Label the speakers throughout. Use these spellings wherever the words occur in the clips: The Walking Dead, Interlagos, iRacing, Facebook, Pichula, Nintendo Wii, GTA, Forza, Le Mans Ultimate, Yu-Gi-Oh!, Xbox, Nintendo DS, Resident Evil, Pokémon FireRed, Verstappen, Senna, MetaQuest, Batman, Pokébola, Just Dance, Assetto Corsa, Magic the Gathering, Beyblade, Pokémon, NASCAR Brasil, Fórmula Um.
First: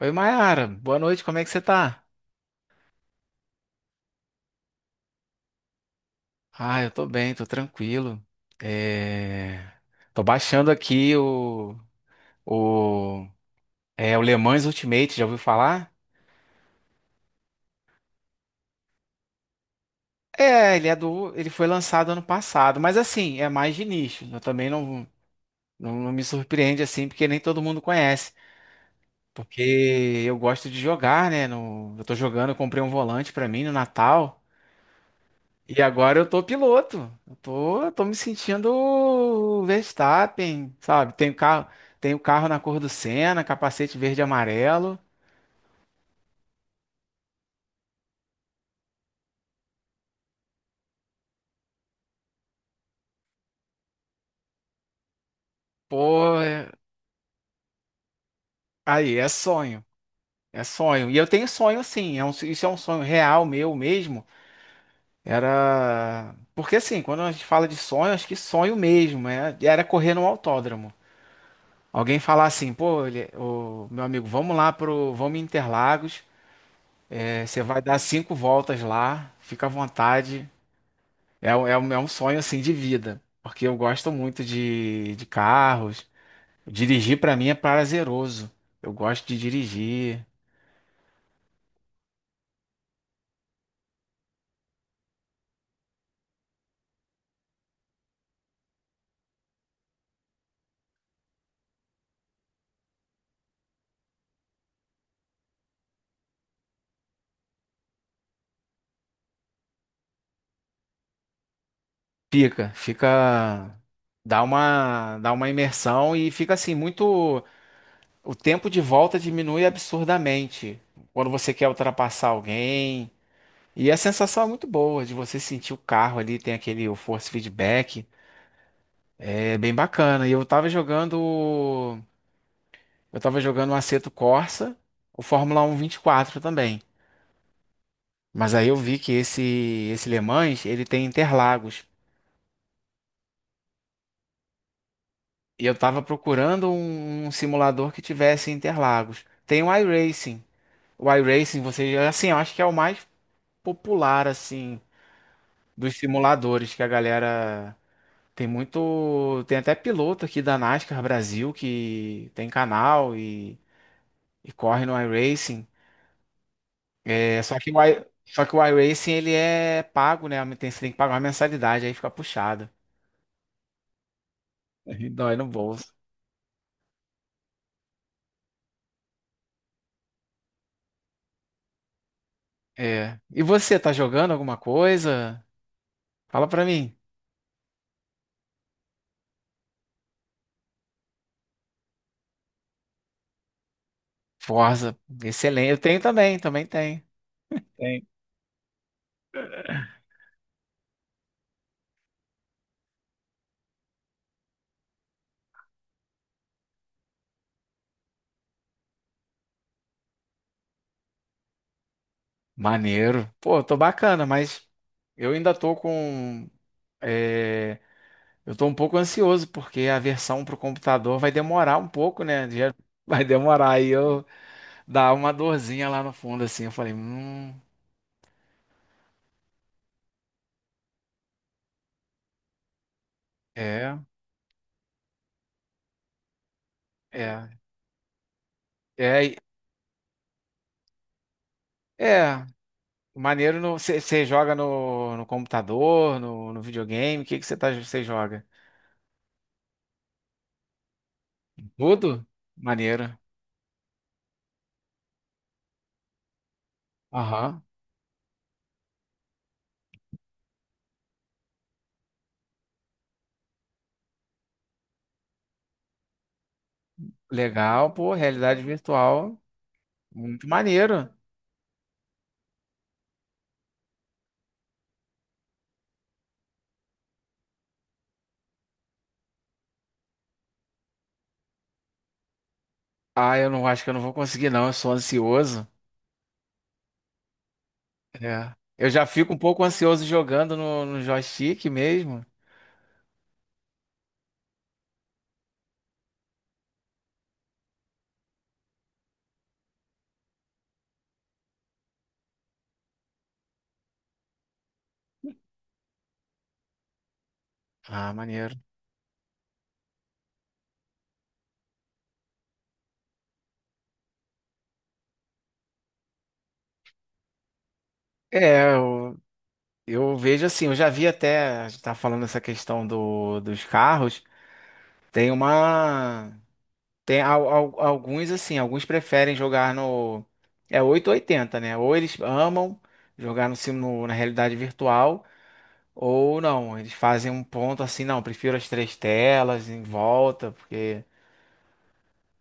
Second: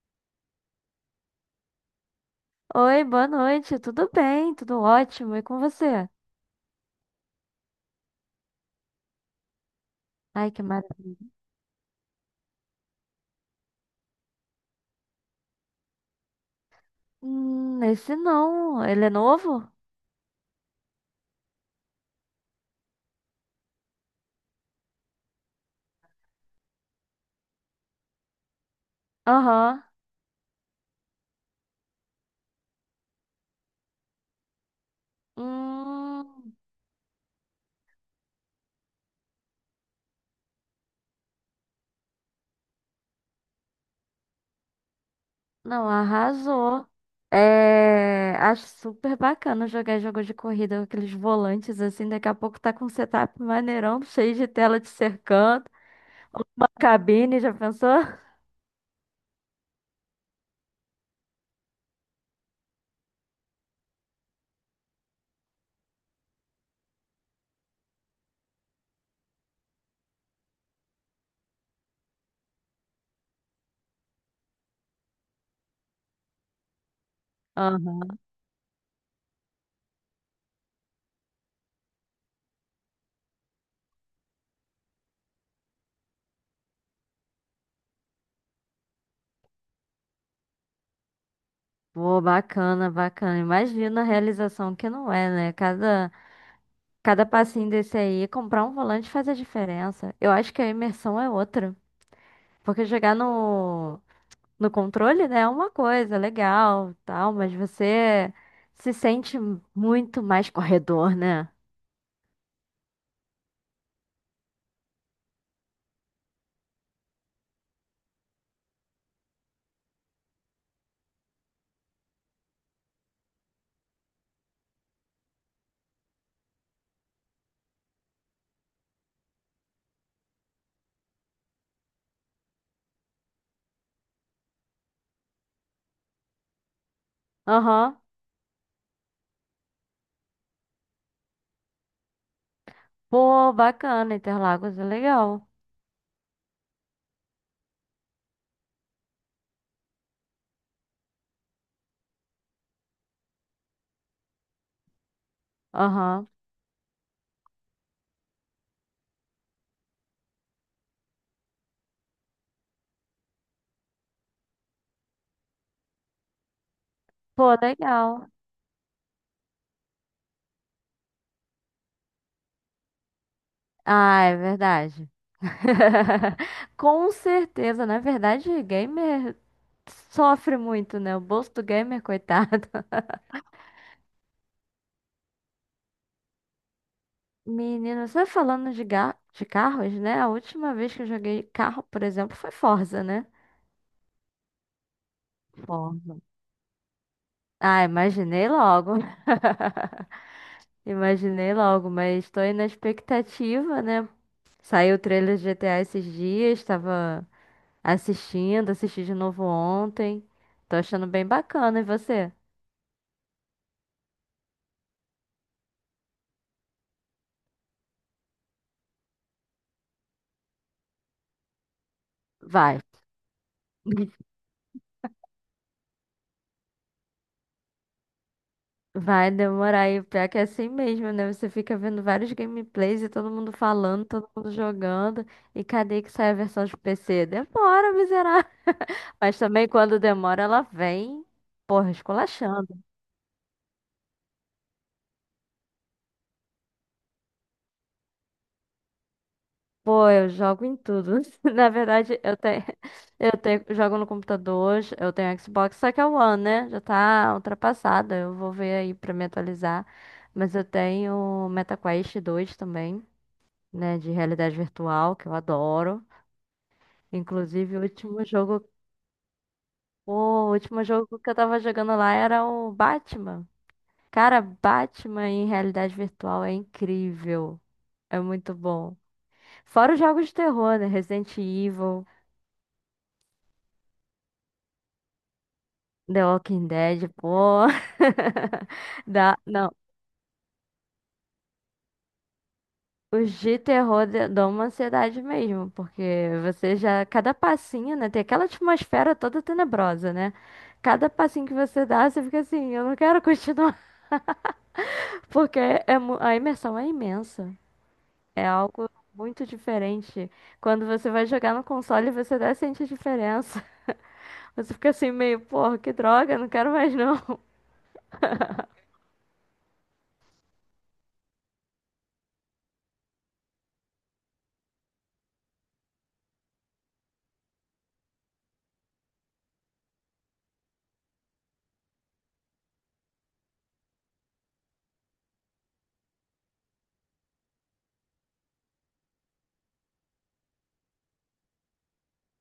Speaker 1: Oi, Mayara. Boa noite, como é que você tá?
Speaker 2: Oi, boa noite. Tudo bem? Tudo ótimo. E com você?
Speaker 1: Ah, eu tô bem, tô tranquilo. É... Tô
Speaker 2: Ai, que
Speaker 1: baixando aqui
Speaker 2: maravilha.
Speaker 1: o... O... o Le Mans Ultimate, já ouviu falar?
Speaker 2: Esse não. Ele é novo?
Speaker 1: Ele é do... ele foi lançado ano passado, mas assim, é mais de nicho. Eu também não, não me surpreende assim, porque nem todo mundo conhece.
Speaker 2: Aham.
Speaker 1: Porque eu gosto de jogar, né? No... Eu tô jogando, eu comprei um volante pra mim no Natal. E agora eu tô
Speaker 2: Hum,
Speaker 1: piloto. Eu tô me sentindo o Verstappen, sabe? Tenho carro na cor do Senna, capacete verde e amarelo.
Speaker 2: não, arrasou. É, acho super bacana jogar jogo de corrida com aqueles volantes assim. Daqui a pouco tá com um setup maneirão, cheio de tela te cercando.
Speaker 1: Pô,
Speaker 2: Uma
Speaker 1: é-
Speaker 2: cabine, já pensou?
Speaker 1: aí é sonho. É sonho. E eu tenho sonho sim. Isso é um sonho real meu mesmo. Era. Porque assim, quando a gente fala de sonho, acho que sonho mesmo. Era correr no autódromo. Alguém falar assim, pô, meu amigo, vamos lá pro. Vamos em Interlagos. Você vai dar
Speaker 2: Aham.
Speaker 1: cinco voltas lá. Fica à vontade. É um sonho assim de vida, porque eu gosto muito de carros. Dirigir pra mim é prazeroso. Eu gosto de dirigir.
Speaker 2: Pô, bacana, bacana. Imagina a realização que não é, né? Cada passinho desse aí, comprar um volante faz a diferença. Eu acho que a imersão é outra. Porque jogar no controle, né, é uma coisa legal, tal, mas você se sente muito mais corredor, né?
Speaker 1: Fica, dá uma imersão e fica assim muito. O tempo de volta diminui absurdamente quando você quer ultrapassar alguém. E a sensação é muito boa de você sentir o carro ali, tem aquele o force feedback. É bem bacana. E eu tava jogando. Eu tava jogando o Assetto Corsa, o Fórmula 1 24 também.
Speaker 2: Aham.
Speaker 1: Mas aí eu vi que esse Le Mans, ele tem Interlagos.
Speaker 2: Pô, bacana, Interlagos é legal.
Speaker 1: E eu tava procurando um simulador que tivesse Interlagos. Tem o iRacing. O iRacing, você, assim, eu acho que é o mais popular assim dos
Speaker 2: Aham.
Speaker 1: simuladores que a galera tem muito, tem até piloto aqui da NASCAR Brasil que tem canal e corre no iRacing. É,
Speaker 2: Pô,
Speaker 1: só que o, i-
Speaker 2: legal.
Speaker 1: só que o iRacing ele é pago, né? Você tem que pagar uma mensalidade, aí fica puxado.
Speaker 2: Ah, é verdade.
Speaker 1: Dói no bolso.
Speaker 2: Com certeza, na verdade, gamer sofre muito, né? O bolso do gamer, coitado.
Speaker 1: É. E você, tá jogando alguma coisa? Fala pra mim.
Speaker 2: Menino, só falando de, de carros, né? A última vez que eu joguei carro, por exemplo, foi Forza, né?
Speaker 1: Forza, excelente. Eu tenho
Speaker 2: Forza.
Speaker 1: também, também tenho.
Speaker 2: Ah,
Speaker 1: Tem.
Speaker 2: imaginei logo. Imaginei logo, mas estou aí na expectativa, né? Saiu o trailer de GTA esses dias, estava assistindo, assisti de novo ontem. Tô achando bem bacana, e você?
Speaker 1: Maneiro. Pô, tô bacana, mas eu ainda tô com. é, eu tô um pouco ansioso, porque a versão pro computador vai demorar um pouco, né? Já
Speaker 2: Vai.
Speaker 1: Vai demorar. Aí eu dá uma dorzinha lá no fundo, assim. Eu falei,
Speaker 2: Vai demorar e o pior é que é assim mesmo, né? Você fica vendo vários gameplays e todo mundo
Speaker 1: é,
Speaker 2: falando, todo mundo jogando. E cadê que sai a versão de PC?
Speaker 1: é.
Speaker 2: Demora, miserável.
Speaker 1: É, e-
Speaker 2: Mas também quando demora, ela vem, porra,
Speaker 1: é
Speaker 2: esculachando.
Speaker 1: maneiro. Você joga no computador, no videogame? O que que você joga?
Speaker 2: Pô, eu jogo em tudo. Na verdade,
Speaker 1: Tudo? Maneiro.
Speaker 2: eu tenho, jogo no computador, eu tenho Xbox, só que é o One, né? Já tá
Speaker 1: Aham.
Speaker 2: ultrapassada. Eu vou ver aí pra me atualizar. Mas eu tenho MetaQuest dois também, né? De realidade virtual, que eu adoro. Inclusive,
Speaker 1: Legal, pô, realidade virtual. Muito
Speaker 2: o último
Speaker 1: maneiro.
Speaker 2: jogo que eu tava jogando lá era o Batman. Cara, Batman em realidade virtual é incrível. É muito bom. Fora os jogos de terror, né? Resident Evil,
Speaker 1: Ah, eu não acho que eu não vou conseguir, não. Eu sou ansioso.
Speaker 2: The Walking Dead, pô.
Speaker 1: É. Eu já fico
Speaker 2: Dá,
Speaker 1: um pouco
Speaker 2: não.
Speaker 1: ansioso jogando no joystick mesmo.
Speaker 2: Os de terror dão uma ansiedade mesmo, porque você já, cada passinho, né? Tem aquela atmosfera toda tenebrosa, né? Cada passinho que você dá, você fica assim, eu não quero continuar, porque a imersão é imensa.
Speaker 1: Ah,
Speaker 2: É
Speaker 1: maneiro.
Speaker 2: algo muito diferente. Quando você vai jogar no console, você até sente a diferença. Você fica assim meio, porra, que droga, não quero mais não.
Speaker 1: É, eu, eu vejo assim, eu já vi até, a gente tá falando essa questão do, dos carros, tem uma, Tem alguns assim, alguns preferem jogar no. É 8 ou 80 né? Ou eles amam jogar na realidade virtual, ou não. Eles fazem um ponto assim, não, prefiro as três telas em volta, porque.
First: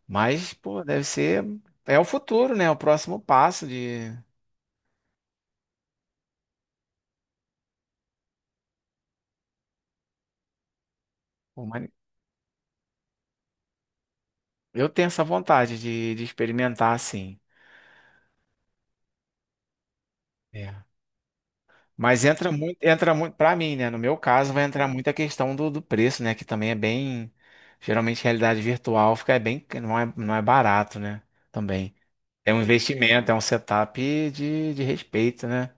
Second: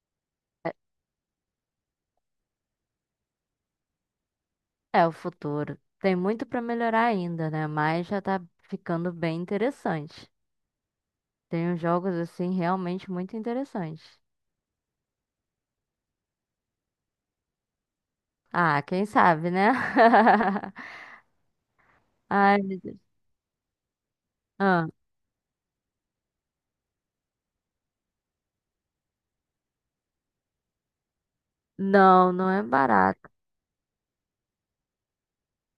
Speaker 1: Mas, pô, deve ser. É o futuro, né? É o próximo passo de.
Speaker 2: É o futuro. Tem muito pra melhorar ainda, né? Mas já tá ficando bem interessante. Tem uns
Speaker 1: humani-
Speaker 2: jogos assim realmente muito interessantes.
Speaker 1: Eu tenho essa vontade de experimentar assim.
Speaker 2: Ah, quem sabe, né?
Speaker 1: Mas entra
Speaker 2: Ai,
Speaker 1: muito,
Speaker 2: meu Deus.
Speaker 1: entra muito, para mim, né? No meu caso, vai entrar
Speaker 2: Ah,
Speaker 1: muito a questão do preço, né? Que também é bem. Geralmente, realidade virtual fica é bem, não é barato, né? Também.
Speaker 2: não, não
Speaker 1: É um
Speaker 2: é
Speaker 1: investimento,
Speaker 2: barato.
Speaker 1: é um setup de respeito, né?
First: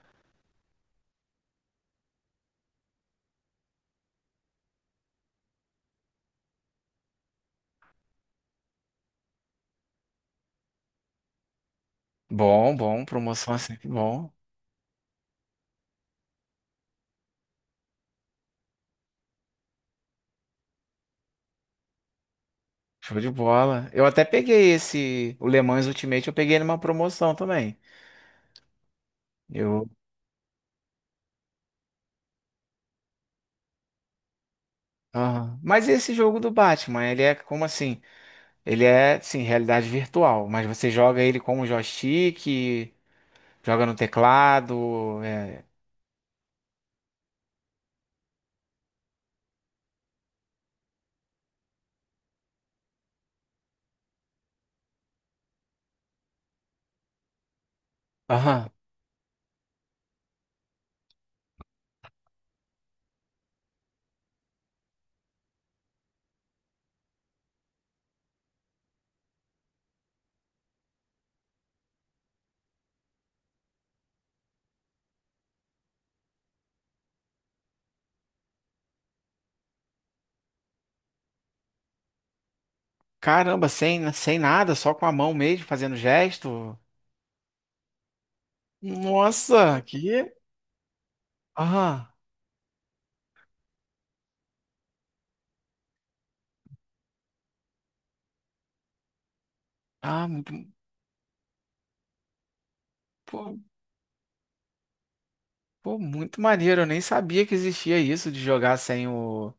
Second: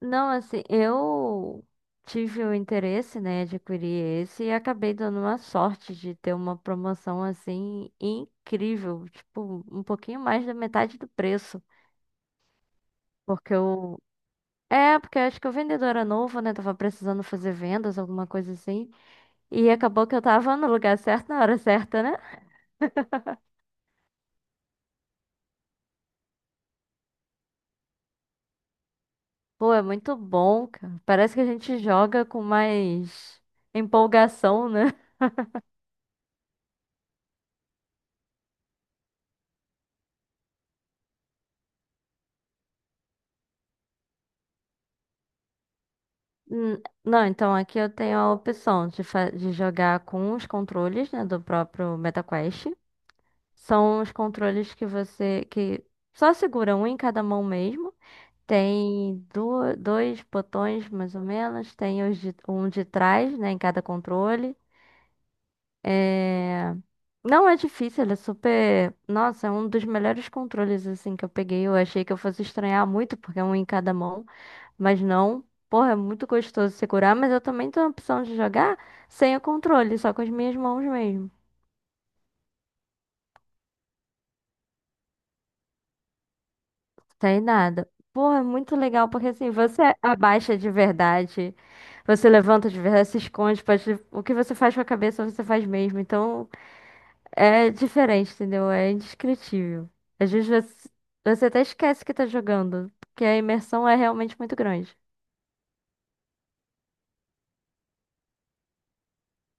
Speaker 2: Não, assim, eu tive o interesse, né, de adquirir esse e acabei dando uma sorte de ter uma promoção assim incrível, tipo, um pouquinho mais da metade do preço,
Speaker 1: Bom, bom, promoção
Speaker 2: porque
Speaker 1: é sempre
Speaker 2: eu
Speaker 1: bom.
Speaker 2: É, porque acho que o vendedor era novo, né? Tava precisando fazer vendas, alguma coisa assim. E acabou que eu tava no lugar certo, na hora certa, né?
Speaker 1: Show de bola. Eu até peguei esse, o Le Mans Ultimate, eu peguei numa promoção também.
Speaker 2: Pô, é
Speaker 1: Eu.
Speaker 2: muito bom, cara. Parece que a gente joga com mais empolgação, né?
Speaker 1: Aham. Mas esse jogo do Batman, ele é como assim? Ele é, sim, realidade virtual, mas você joga ele com o joystick. Joga no teclado.
Speaker 2: Hum, não, então aqui eu tenho a opção de, de jogar com os controles, né, do próprio MetaQuest. São os controles que você que só segura um em cada mão mesmo.
Speaker 1: Aham.
Speaker 2: Tem dois botões mais ou menos, tem os um de trás, né, em cada controle. É, não é difícil, ele é super. Nossa, é um dos melhores controles assim que eu peguei. Eu achei que eu fosse estranhar muito porque é um em cada mão. Mas não, porra, é muito gostoso segurar, mas eu também tenho a opção de jogar sem o controle, só com as minhas mãos mesmo.
Speaker 1: Caramba, sem nada, só com a mão mesmo, fazendo gesto.
Speaker 2: Sem nada. Porra, é muito legal, porque assim,
Speaker 1: Nossa,
Speaker 2: você
Speaker 1: que.
Speaker 2: abaixa de verdade,
Speaker 1: Aham.
Speaker 2: você levanta de verdade, se esconde, pode... o que você faz com a cabeça, você faz mesmo. Então, é diferente, entendeu? É indescritível.
Speaker 1: Ah,
Speaker 2: Às vezes
Speaker 1: muito,
Speaker 2: você, você até esquece que tá jogando, porque a
Speaker 1: pô,
Speaker 2: imersão é realmente muito grande.
Speaker 1: pô, muito maneiro. Eu nem sabia que existia isso de jogar sem o,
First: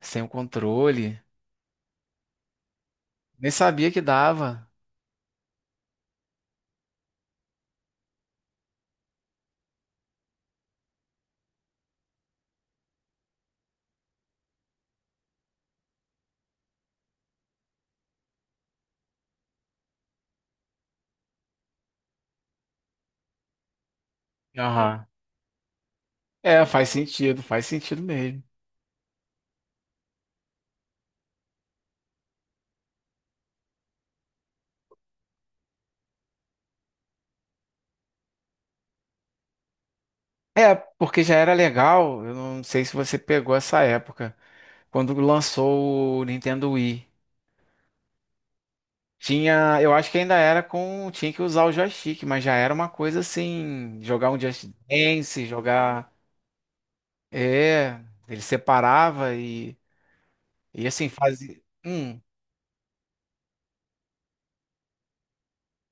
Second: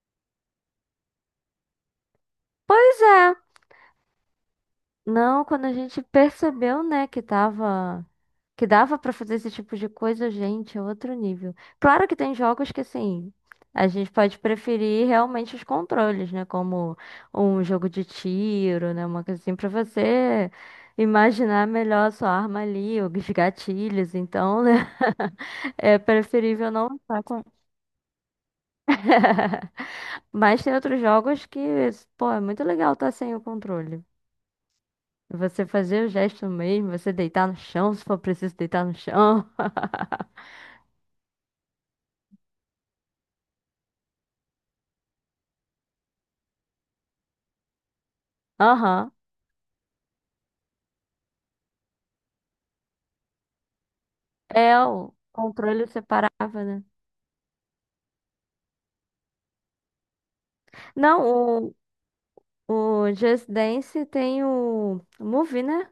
Speaker 1: sem o controle.
Speaker 2: Pois é.
Speaker 1: Nem sabia que dava.
Speaker 2: Não, quando a gente percebeu, né, que tava, que dava pra fazer esse tipo de coisa, gente, é outro nível. Claro que tem jogos que assim, a gente pode preferir realmente os controles, né, como um jogo de tiro, né, uma coisa assim pra você imaginar melhor a sua arma ali, os gatilhos, então, né,
Speaker 1: Aham.
Speaker 2: é
Speaker 1: É,
Speaker 2: preferível não estar com
Speaker 1: faz sentido mesmo.
Speaker 2: Mas tem outros jogos que, pô, é muito legal estar sem o controle. Você fazer o gesto mesmo, você deitar no chão, se for preciso deitar no chão.
Speaker 1: É, porque já era legal. Eu não sei se você pegou essa época, quando lançou o Nintendo Wii.
Speaker 2: Aham.
Speaker 1: Tinha, eu acho que ainda era com, tinha que usar o joystick, mas já era uma coisa assim, jogar um Just
Speaker 2: É, o
Speaker 1: Dance,
Speaker 2: controle
Speaker 1: jogar,
Speaker 2: separava, né?
Speaker 1: é, ele separava e assim, fazia,
Speaker 2: Não,
Speaker 1: hum,
Speaker 2: o, o Just Dance tem o Movie, né?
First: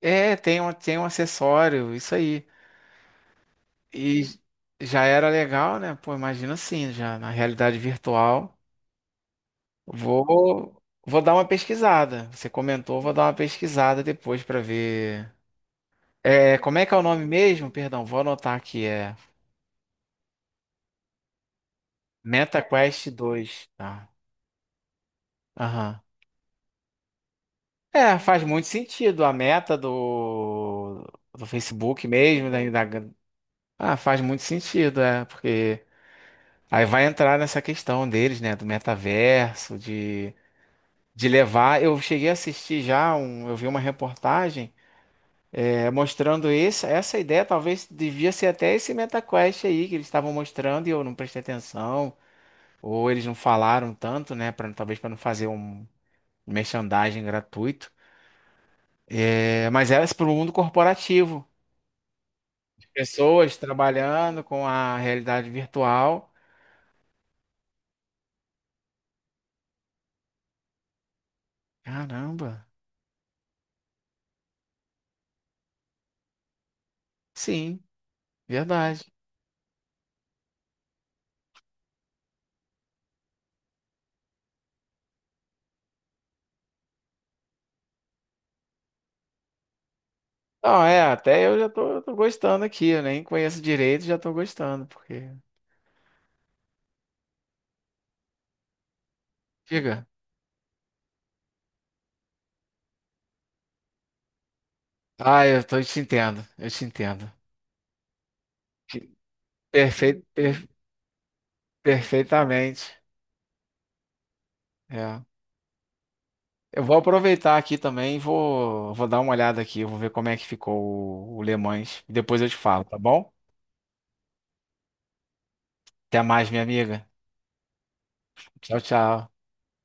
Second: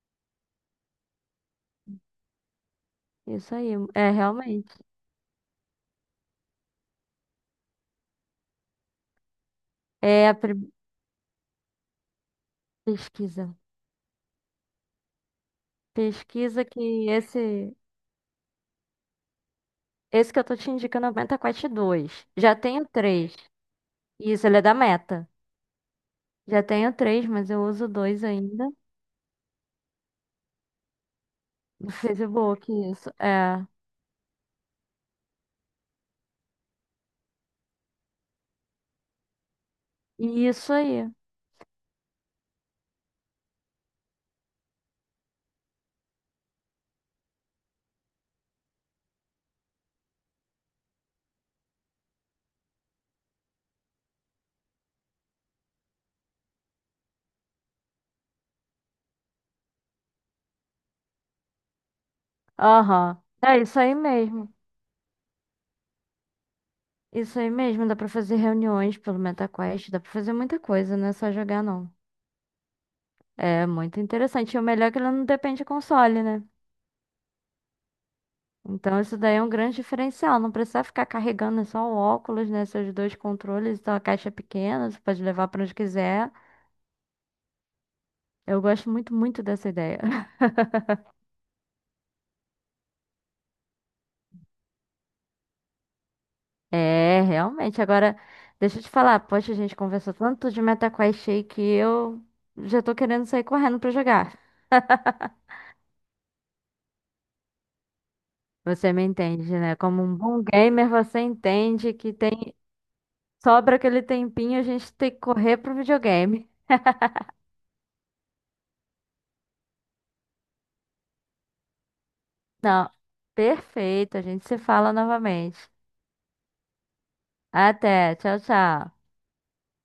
Speaker 1: tem um acessório, isso aí.
Speaker 2: Isso aí, é
Speaker 1: E
Speaker 2: realmente.
Speaker 1: já era legal, né? Pô, imagina assim, já na realidade virtual.
Speaker 2: É a pri-
Speaker 1: Vou, vou dar uma pesquisada. Você comentou, vou dar uma
Speaker 2: pesquisa.
Speaker 1: pesquisada depois pra ver. É,
Speaker 2: Pesquisa
Speaker 1: como é que é o
Speaker 2: que
Speaker 1: nome mesmo? Perdão, vou anotar aqui, é
Speaker 2: esse que eu tô te indicando é o Meta Quest já tenho
Speaker 1: MetaQuest
Speaker 2: três.
Speaker 1: dois tá?
Speaker 2: Isso, ele é da Meta.
Speaker 1: Aham.
Speaker 2: Já tenho três, mas eu uso
Speaker 1: É,
Speaker 2: dois
Speaker 1: faz muito
Speaker 2: ainda.
Speaker 1: sentido. A meta do
Speaker 2: No
Speaker 1: Facebook mesmo,
Speaker 2: Facebook, isso. É.
Speaker 1: Ah, faz muito sentido, porque aí vai entrar nessa questão deles, né, do metaverso, de,
Speaker 2: Isso aí.
Speaker 1: de levar. Eu cheguei a assistir já, eu vi uma reportagem mostrando essa ideia, talvez devia ser até esse MetaQuest aí que eles estavam mostrando e eu não prestei atenção, ou eles não falaram tanto, né, talvez para não fazer um merchandising gratuito. Mas era para o mundo corporativo.
Speaker 2: Aham.
Speaker 1: Pessoas
Speaker 2: É isso aí
Speaker 1: trabalhando
Speaker 2: mesmo.
Speaker 1: com a realidade virtual.
Speaker 2: Isso aí mesmo. Dá pra fazer reuniões pelo MetaQuest. Dá pra fazer muita coisa, não é só jogar, não.
Speaker 1: Caramba,
Speaker 2: É muito interessante. E o melhor é que ele não depende de console, né?
Speaker 1: sim,
Speaker 2: Então
Speaker 1: verdade.
Speaker 2: isso daí é um grande diferencial. Não precisa ficar carregando é só o óculos, né? Seus dois controles. Então a caixa é pequena, você pode levar pra onde quiser. Eu gosto muito, muito dessa ideia.
Speaker 1: Não, até eu já tô, gostando aqui, eu nem conheço direito, já tô gostando, porque.
Speaker 2: É, realmente. Agora, deixa eu te falar. Poxa, a gente
Speaker 1: Diga.
Speaker 2: conversou tanto de MetaQuest aí que eu já tô querendo sair correndo pra jogar.
Speaker 1: Ah, eu tô, eu te entendo, eu te entendo.
Speaker 2: Você me entende, né? Como um
Speaker 1: Perfeito,
Speaker 2: bom gamer, você entende que tem
Speaker 1: perfeitamente.
Speaker 2: sobra aquele tempinho, a gente tem que
Speaker 1: É.
Speaker 2: correr pro videogame.
Speaker 1: Eu vou aproveitar aqui também, e vou dar uma olhada aqui, eu vou ver como é que ficou o Le Mans. Depois eu te falo,
Speaker 2: Não,
Speaker 1: tá bom?
Speaker 2: perfeito, a gente se fala novamente.
Speaker 1: Até mais, minha amiga.
Speaker 2: Até, tchau,
Speaker 1: Tchau,
Speaker 2: tchau.
Speaker 1: tchau.